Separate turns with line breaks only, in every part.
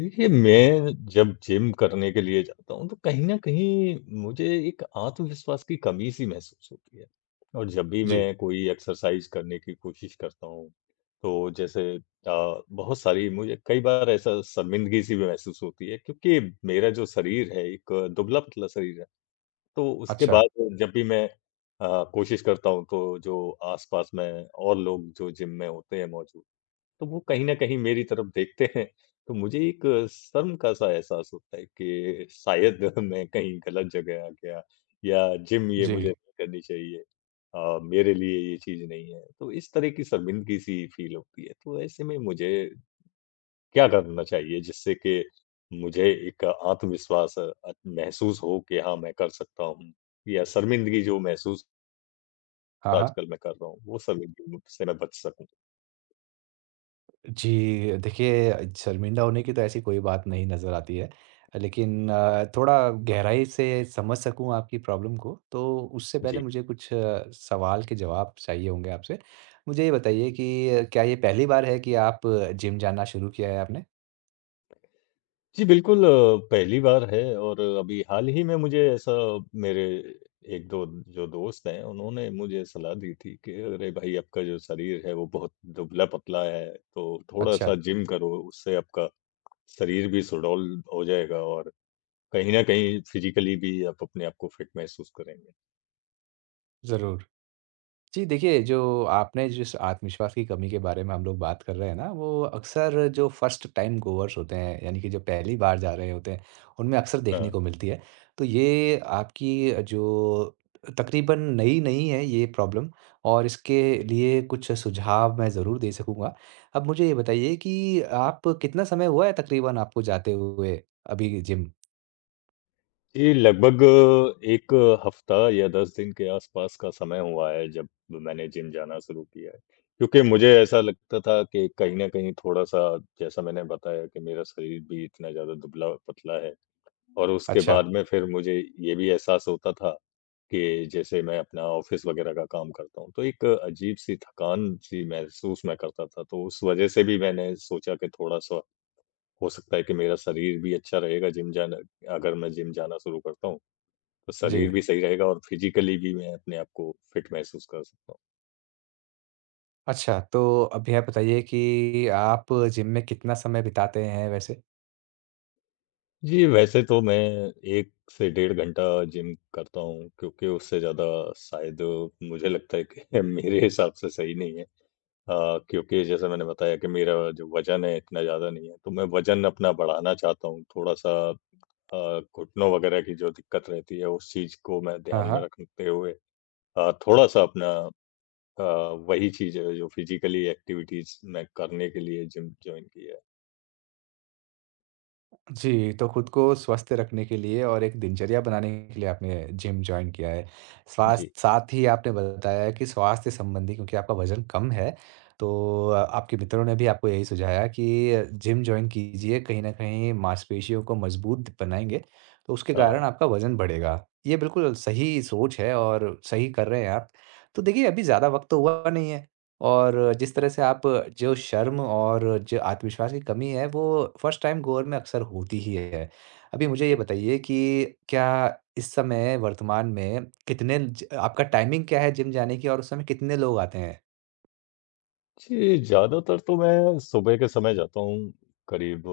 देखिए, मैं जब जिम करने के लिए जाता हूँ, तो कहीं न कहीं मुझे एक आत्मविश्वास की कमी-सी महसूस होती है। और जब भी
जी,
मैं कोई एक्सरसाइज़ करने की कोशिश करता हूँ, तो जैसे बहुत सारी मुझे कई बार ऐसा शर्मिंदगी-सी भी महसूस होती है, क्योंकि मेरा जो शरीर है, एक दुबला-पतला शरीर है। तो उसके
अच्छा,
बाद जब भी मैं कोशिश करता हूँ, तो जो आस-पास में और लोग जो जिम में होते हैं मौजूद, तो वो कहीं न कहीं मेरी तरफ देखते हैं। तो मुझे एक शर्म का सा एहसास होता है कि शायद मैं कहीं गलत जगह आ गया या जिम ये
जी।
मुझे नहीं करनी चाहिए। मेरे लिए ये चीज़ नहीं है, तो इस तरह की शर्मिंदगी-सी फ़ील होती है। तो ऐसे में मुझे क्या करना चाहिए जिससे कि मुझे एक आत्मविश्वास महसूस हो कि हाँ, मैं कर सकता हूँ, या शर्मिंदगी जो महसूस
हाँ, हाँ।
आजकल मैं कर रहा हूँ, वो शर्मिंदगी से मैं बच सकूँ?
जी, देखिए शर्मिंदा होने की तो ऐसी कोई बात नहीं नज़र आती है। लेकिन थोड़ा गहराई से समझ सकूँ आपकी प्रॉब्लम को, तो उससे
जी।
पहले मुझे कुछ सवाल के जवाब चाहिए होंगे आपसे। मुझे ये बताइए कि क्या ये पहली बार है कि आप जिम जाना शुरू किया है आपने?
जी, बिल्कुल पहली बार है, और अभी हाल ही में मुझे ऐसा मेरे 1-2 जो दोस्त हैं, उन्होंने मुझे सलाह दी थी कि अरे भाई! आपका जो शरीर है वो बहुत दुबला-पतला है, तो
अच्छा,
थोड़ा-सा जिम करो, उससे आपका शरीर भी सुडौल हो जाएगा और कहीं न कहीं फिज़िकली भी आप अपने आप को फिट महसूस करेंगे।
ज़रूर। जी, देखिए जो आपने जिस आत्मविश्वास की कमी के बारे में हम लोग बात कर रहे हैं ना, वो अक्सर जो फर्स्ट टाइम गोवर्स होते हैं, यानी कि जो पहली बार जा रहे होते हैं, उनमें अक्सर देखने
हाँ।
को मिलती है। तो ये आपकी जो तकरीबन नई नहीं है ये प्रॉब्लम, और इसके लिए कुछ सुझाव मैं ज़रूर दे सकूँगा। अब मुझे ये बताइए कि आप कितना समय हुआ है तकरीबन आपको जाते हुए अभी जिम?
ये लगभग एक हफ्ता या 10 दिन के आसपास का समय हुआ है, जब मैंने जिम जाना शुरू किया है। क्योंकि मुझे ऐसा लगता था कि कहीं न कहीं थोड़ा-सा, जैसा मैंने बताया कि मेरा शरीर भी इतना ज़्यादा दुबला-पतला है, और उसके
अच्छा,
बाद में फिर मुझे ये भी एहसास होता था कि जैसे मैं अपना ऑफ़िस वग़ैरह का काम करता हूँ, तो एक अजीब-सी थकान-सी महसूस मैं करता था। तो उस वज़ह से भी मैंने सोचा कि थोड़ा-सा हो सकता है कि मेरा शरीर भी अच्छा रहेगा जिम जाना, अगर मैं जिम जाना शुरू करता हूँ। तो
जी।
शरीर भी सही रहेगा और फिजिकली भी मैं अपने आप को फिट महसूस कर सकता हूँ।
अच्छा, तो अब यह बताइए कि आप जिम में कितना समय बिताते हैं वैसे?
जी, वैसे तो मैं 1 से डेढ़ घंटा जिम करता हूँ, क्योंकि उससे ज़्यादा शायद मुझे लगता है कि मेरे हिसाब से सही नहीं है। क्योंकि जैसा मैंने बताया कि मेरा जो वज़न है इतना ज़्यादा नहीं है, तो मैं वज़न अपना बढ़ाना चाहता हूँ। थोड़ा-सा घुटनों वगैरह की जो दिक्कत रहती है उस चीज़ को मैं
हाँ,
ध्यान में
हाँ।
रखते हुए, थोड़ा-सा अपना अ, वही चीज़ है जो फिजिकली एक्टिविटीज़ मैं करने के लिए जिम जॉइन की है।
जी, तो खुद को स्वस्थ रखने के लिए और एक दिनचर्या बनाने के लिए आपने जिम जॉइन किया है।
जी।
स्वास्थ्य, साथ ही आपने बताया कि स्वास्थ्य संबंधी क्योंकि आपका वज़न कम है, तो आपके मित्रों ने भी आपको यही सुझाया कि जिम जॉइन कीजिए, कहीं न कहीं मांसपेशियों को मज़बूत बनाएँगे, तो उसके
हाँ।
कारण आपका वज़न बढ़ेगा। ये बिल्कुल सही सोच है और सही कर रहे हैं आप। तो देखिए, अभी ज़्यादा वक़्त तो हुआ नहीं है। और जिस तरह से आप जो शर्म और जो आत्मविश्वास की कमी है, वो फर्स्ट टाइम गोल में अक्सर होती ही है। अभी मुझे ये
जी।
बताइए कि क्या इस समय वर्तमान में कितने ज आपका टाइमिंग क्या है जिम जाने की, और उस समय कितने लोग आते हैं?
जी, ज़्यादातर तो मैं सुबह के समय जाता हूँ, करीब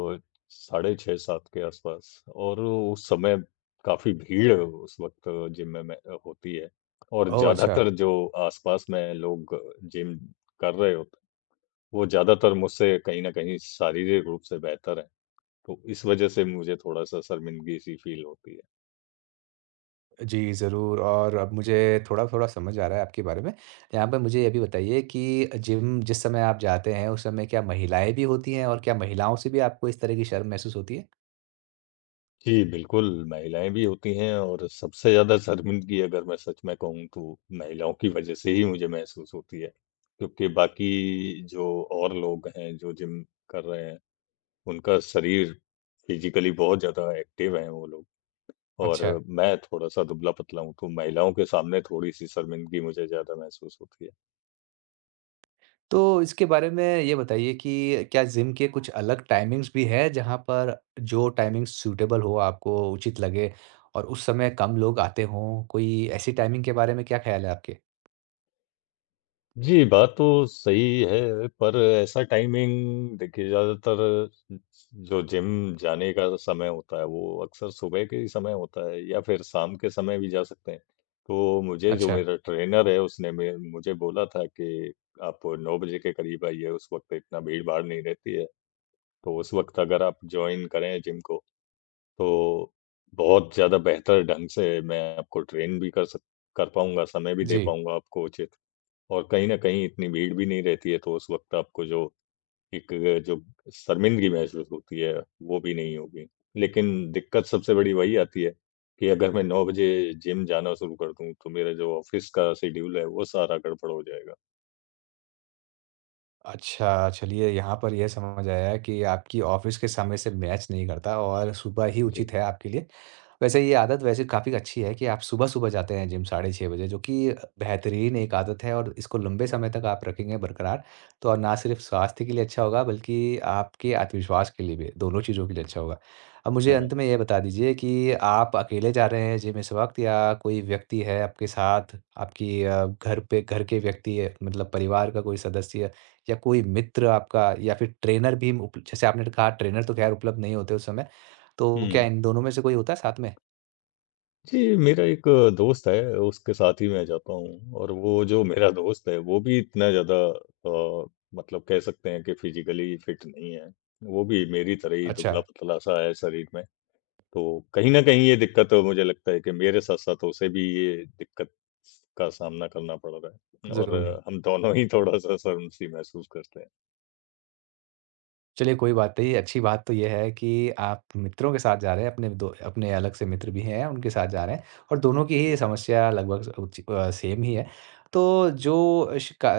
साढ़े 6-7 के आसपास, और उस समय काफ़ी भीड़ उस वक़्त जिम में होती है। और
ओह! अच्छा।
ज़्यादातर जो आसपास में लोग जिम कर रहे होते हैं, वो ज़्यादातर मुझसे कहीं न कहीं शारीरिक रूप से बेहतर हैं। तो इस वज़ह से मुझे थोड़ा-सा शर्मिंदगी-सी फ़ील होती है।
जी, ज़रूर, और अब मुझे थोड़ा-थोड़ा समझ आ रहा है आपके बारे में। यहाँ पे मुझे ये भी बताइए कि जिम जिस समय आप जाते हैं, उस समय क्या महिलाएँ भी होती हैं, और क्या महिलाओं से भी आपको इस तरह की शर्म महसूस होती है?
जी, बिल्कुल, महिलाएँ भी होती हैं, और सबसे ज़्यादा शर्मिंदगी, अगर मैं सच में कहूँ, तो महिलाओं की वजह से ही मुझे महसूस होती है। क्योंकि बाकी जो और लोग हैं जो जिम कर रहे हैं, उनका शरीर फिज़िकली बहुत ज़्यादा एक्टिव हैं वो लोग, और
अच्छा।
मैं थोड़ा-सा दुबला-पतला हूँ, तो महिलाओं के सामने थोड़ी-सी शर्मिंदगी मुझे ज़्यादा महसूस होती है।
तो इसके बारे में ये बताइए कि क्या जिम के कुछ अलग टाइमिंग्स भी हैं, जहाँ पर जो टाइमिंग सूटेबल हो, आपको उचित लगे, और उस समय कम लोग आते हों? कोई ऐसी टाइमिंग के बारे में क्या ख्याल है आपके?
जी, बात तो सही है, पर ऐसा टाइमिंग देखिए ज़्यादातर जो जिम जाने का समय होता है, वो अक्सर सुबह के ही समय होता है, या फिर शाम के समय भी जा सकते हैं। तो मुझे जो
अच्छा,
मेरा ट्रेनर है, उसने मे मुझे बोला था कि आप 9 बजे के करीब आइए, उस वक़्त इतना भीड़-भाड़ नहीं रहती है। तो उस वक़्त अगर आप जॉइन करें जिम को, तो बहुत ज़्यादा बेहतर ढंग से मैं आपको ट्रेन भी कर पाऊँगा, समय भी दे
जी।
पाऊँगा आपको उचित। और कहीं न कहीं इतनी भीड़ भी नहीं रहती है, तो उस वक़्त आपको जो एक जो शर्मिंदगी महसूस होती है, वो भी नहीं होगी। लेकिन दिक्कत सबसे बड़ी वही आती है कि अगर मैं 9 बजे जिम जाना शुरू कर दूँ, तो मेरा जो ऑफ़िस का शेड्यूल है, वो सारा गड़बड़ हो जाएगा।
अच्छा, चलिए यहाँ पर ये समझ आया कि आपकी ऑफ़िस के समय से मैच नहीं करता और सुबह ही
जी।
उचित है आपके लिए। वैसे ये आदत वैसे काफ़ी अच्छी है कि आप सुबह-सुबह जाते हैं जिम 6:30 बजे, जो कि बेहतरीन एक आदत है, और इसको लंबे समय तक आप रखेंगे बरकरार, तो और ना सिर्फ़ स्वास्थ्य के लिए अच्छा होगा, बल्कि आपके आत्मविश्वास के लिए भी, दोनों चीज़ों के लिए अच्छा होगा। अब मुझे
हाँ।
अंत में ये बता दीजिए कि आप अकेले जा रहे हैं जिम इस वक़्त, या कोई व्यक्ति है आपके साथ, आपकी घर के व्यक्ति है, मतलब परिवार का कोई सदस्य? या कोई मित्र आपका, या फिर ट्रेनर भी उप जैसे आपने कहा ट्रेनर तो ख़ैर उपलब्ध नहीं होते उस समय, तो क्या
हुँ।
इन दोनों में से कोई होता है साथ में?
जी, मेरा एक दोस्त है, उसके साथ ही मैं जाता हूँ, और वो जो मेरा दोस्त है, वो भी इतना ज़्यादा अ, मतलब कह सकते हैं कि फ़िज़िकली फ़िट नहीं है। वो भी मेरी तरह ही
अच्छा,
दुबला-पतला सा है शरीर में। तो कहीं न कहीं ये दिक्कत, मुझे लगता है कि मेरे साथ-साथ उसे भी ये दिक्कत का सामना करना पड़ रहा है, और
ज़रूर।
हम दोनों ही थोड़ा-सा शर्म-सी महसूस करते हैं।
चलिए कोई बात नहीं, अच्छी बात तो ये है कि आप मित्रों के साथ जा रहे हैं, अपने अलग से मित्र भी हैं, उनके साथ जा रहे हैं, और दोनों की ही
जी।
समस्या लगभग सेम ही है। तो जो शिका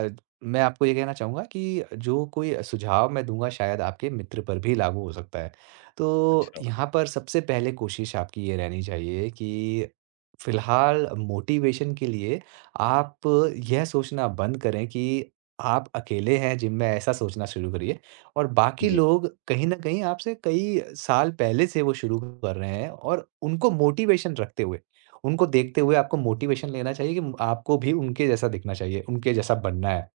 मैं आपको ये कहना चाहूँगा कि जो कोई सुझाव मैं दूँगा शायद आपके मित्र पर भी लागू हो सकता है। तो
अच्छा।
यहाँ पर सबसे पहले कोशिश आपकी ये रहनी चाहिए कि फिलहाल मोटिवेशन के लिए आप यह सोचना बंद करें कि आप अकेले हैं जिम में, ऐसा सोचना शुरू करिए। और बाकी
जी।
लोग कहीं न कहीं आपसे कई साल पहले से वो शुरू कर रहे हैं, और उनको मोटिवेशन रखते हुए, उनको देखते हुए आपको मोटिवेशन लेना चाहिए कि आपको भी उनके जैसा दिखना चाहिए, उनके जैसा बनना है।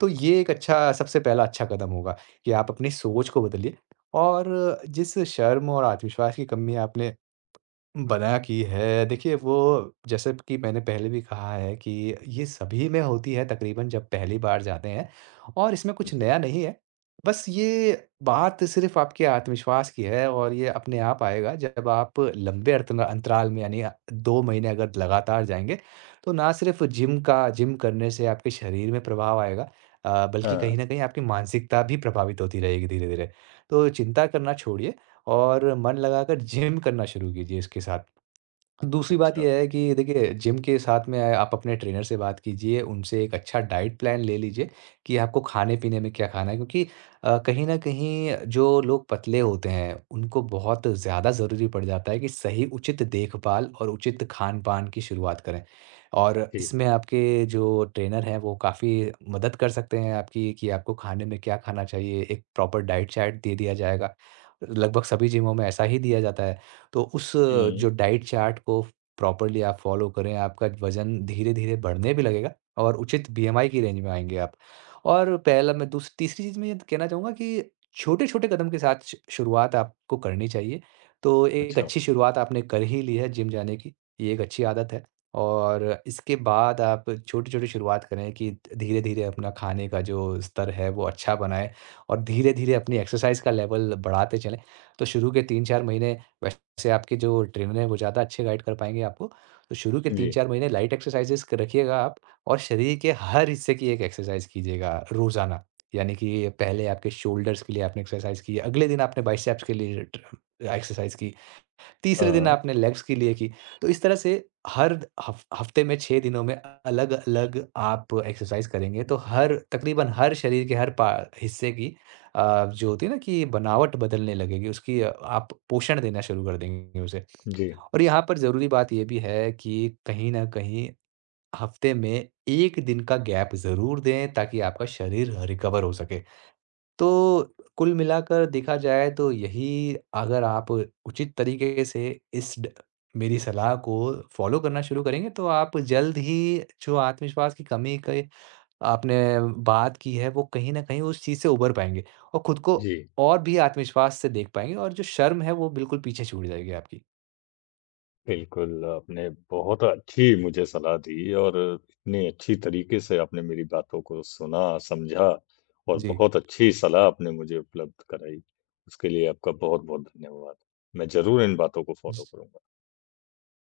तो ये एक अच्छा, सबसे पहला अच्छा कदम होगा कि आप अपनी सोच को बदलिए, और जिस शर्म और आत्मविश्वास की कमी आपने बना की है, देखिए वो, जैसे कि मैंने पहले भी कहा है कि ये सभी में होती है तकरीबन जब पहली बार जाते हैं, और इसमें कुछ
जी।
नया नहीं है। बस ये बात सिर्फ़ आपके आत्मविश्वास की है, और ये अपने आप आएगा जब आप लंबे अर्तना अंतराल में, यानी 2 महीने अगर लगातार जाएँगे, तो ना सिर्फ़ जिम करने से आपके शरीर में प्रभाव आएगा, बल्कि
हाँ।
कहीं न कहीं आपकी मानसिकता भी प्रभावित होती रहेगी धीरे-धीरे। तो चिंता करना छोड़िए, और मन लगाकर जिम करना शुरू कीजिए इसके साथ। दूसरी बात
अच्छा।
ये है कि देखिए जिम के साथ में आप अपने ट्रेनर से बात कीजिए, उनसे एक अच्छा डाइट प्लान ले लीजिए कि आपको खाने-पीने में क्या खाना है, क्योंकि कहीं न कहीं जो लोग पतले होते हैं, उनको बहुत ज़्यादा ज़रूरी पड़ जाता है कि सही, उचित देखभाल और उचित खान-पान की शुरुआत करें। और
जी।
इसमें आपके जो ट्रेनर हैं वो काफ़ी मदद कर सकते हैं आपकी कि आपको खाने में क्या खाना चाहिए, एक प्रॉपर डाइट चार्ट दे दिया जाएगा। लगभग सभी जिमों में ऐसा ही दिया जाता है। तो उस
हुँ।
जो डाइट चार्ट को प्रॉपरली आप फ़ॉलो करें, आपका वज़न धीरे-धीरे बढ़ने भी लगेगा, और उचित बीएमआई की रेंज में आएँगे आप। और पहला मैं दूस तीसरी चीज़ मैं ये कहना चाहूँगा कि छोटे-छोटे कदम के साथ श शुरुआत आपको करनी चाहिए। तो एक
अच्छा।
अच्छी शुरुआत आपने कर ही ली है जिम जाने की, ये एक अच्छी आदत है। और इसके बाद आप छोटी-छोटी शुरुआत करें कि धीरे-धीरे अपना खाने का जो स्तर है वो अच्छा बनाएँ, और धीरे-धीरे अपनी एक्सरसाइज़ का लेवल बढ़ाते चलें। तो शुरू के 3-4 महीने वैसे से आपके जो ट्रेनर हैं वो ज़्यादा अच्छे गाइड कर पाएँगे आपको। तो शुरू के
जी।
3-4 महीने लाइट एक्सरसाइज़ेज़ क रखिएगा आप, और शरीर के हर हिस्से की एक एक्सरसाइज़ कीजिएगा रोज़ाना। यानी कि पहले आपके शोल्डर्स के लिए आपने एक्सरसाइज़ की, अगले दिन आपने बाइसेप्स के लिए ट एक्सरसाइज़ की।
हाँ,
तीसरे दिन
हाँ।
आपने लेग्स के लिए की। तो इस तरह से हर हफ हफ्ते में 6 दिनों में अलग-अलग आप एक्सरसाइज़ करेंगे, तो हर तकरीबन हर शरीर के हर पा हिस्से की, जो होती है ना कि बनावट, बदलने लगेगी, उसकी आप पोषण देना शुरू कर देंगे उसे।
जी।
और यहाँ पर ज़रूरी बात ये भी है कि कहीं न कहीं हफ्ते में 1 दिन का गैप ज़रूर दें ताकि आपका शरीर रिकवर हो सके। तो कुल मिलाकर देखा जाए तो यही, अगर आप उचित तरीके से इस ड मेरी सलाह को फ़ॉलो करना शुरू करेंगे, तो आप जल्द ही जो आत्मविश्वास की कमी के आपने बात की है, वो कहीं न कहीं उस चीज़ से उभर पाएँगे, और खुद को
जी।
और भी आत्मविश्वास से देख पाएँगे, और जो शर्म है वो बिल्कुल पीछे छूट जाएगी आपकी।
बिल्कुल, आपने बहुत अच्छी मुझे सलाह दी, और इतने अच्छी तरीके से आपने मेरी बातों को सुना, समझा, और
जी।
बहुत अच्छी सलाह आपने मुझे उपलब्ध कराई। उसके लिए आपका बहुत-बहुत धन्यवाद। मैं ज़रूर इन बातों को फ़ॉलो
ज
करूँगा।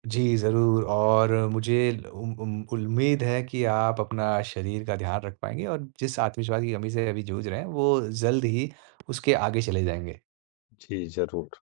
जी, ज़रूर, और मुझे उम्मीद है कि आप अपना शरीर का ध्यान रख पाएँगे, और जिस आत्मविश्वास की कमी से अभी जूझ रहे हैं, वो जल्द ही उसके आगे चले जाएँगे।
जी, ज़रूर।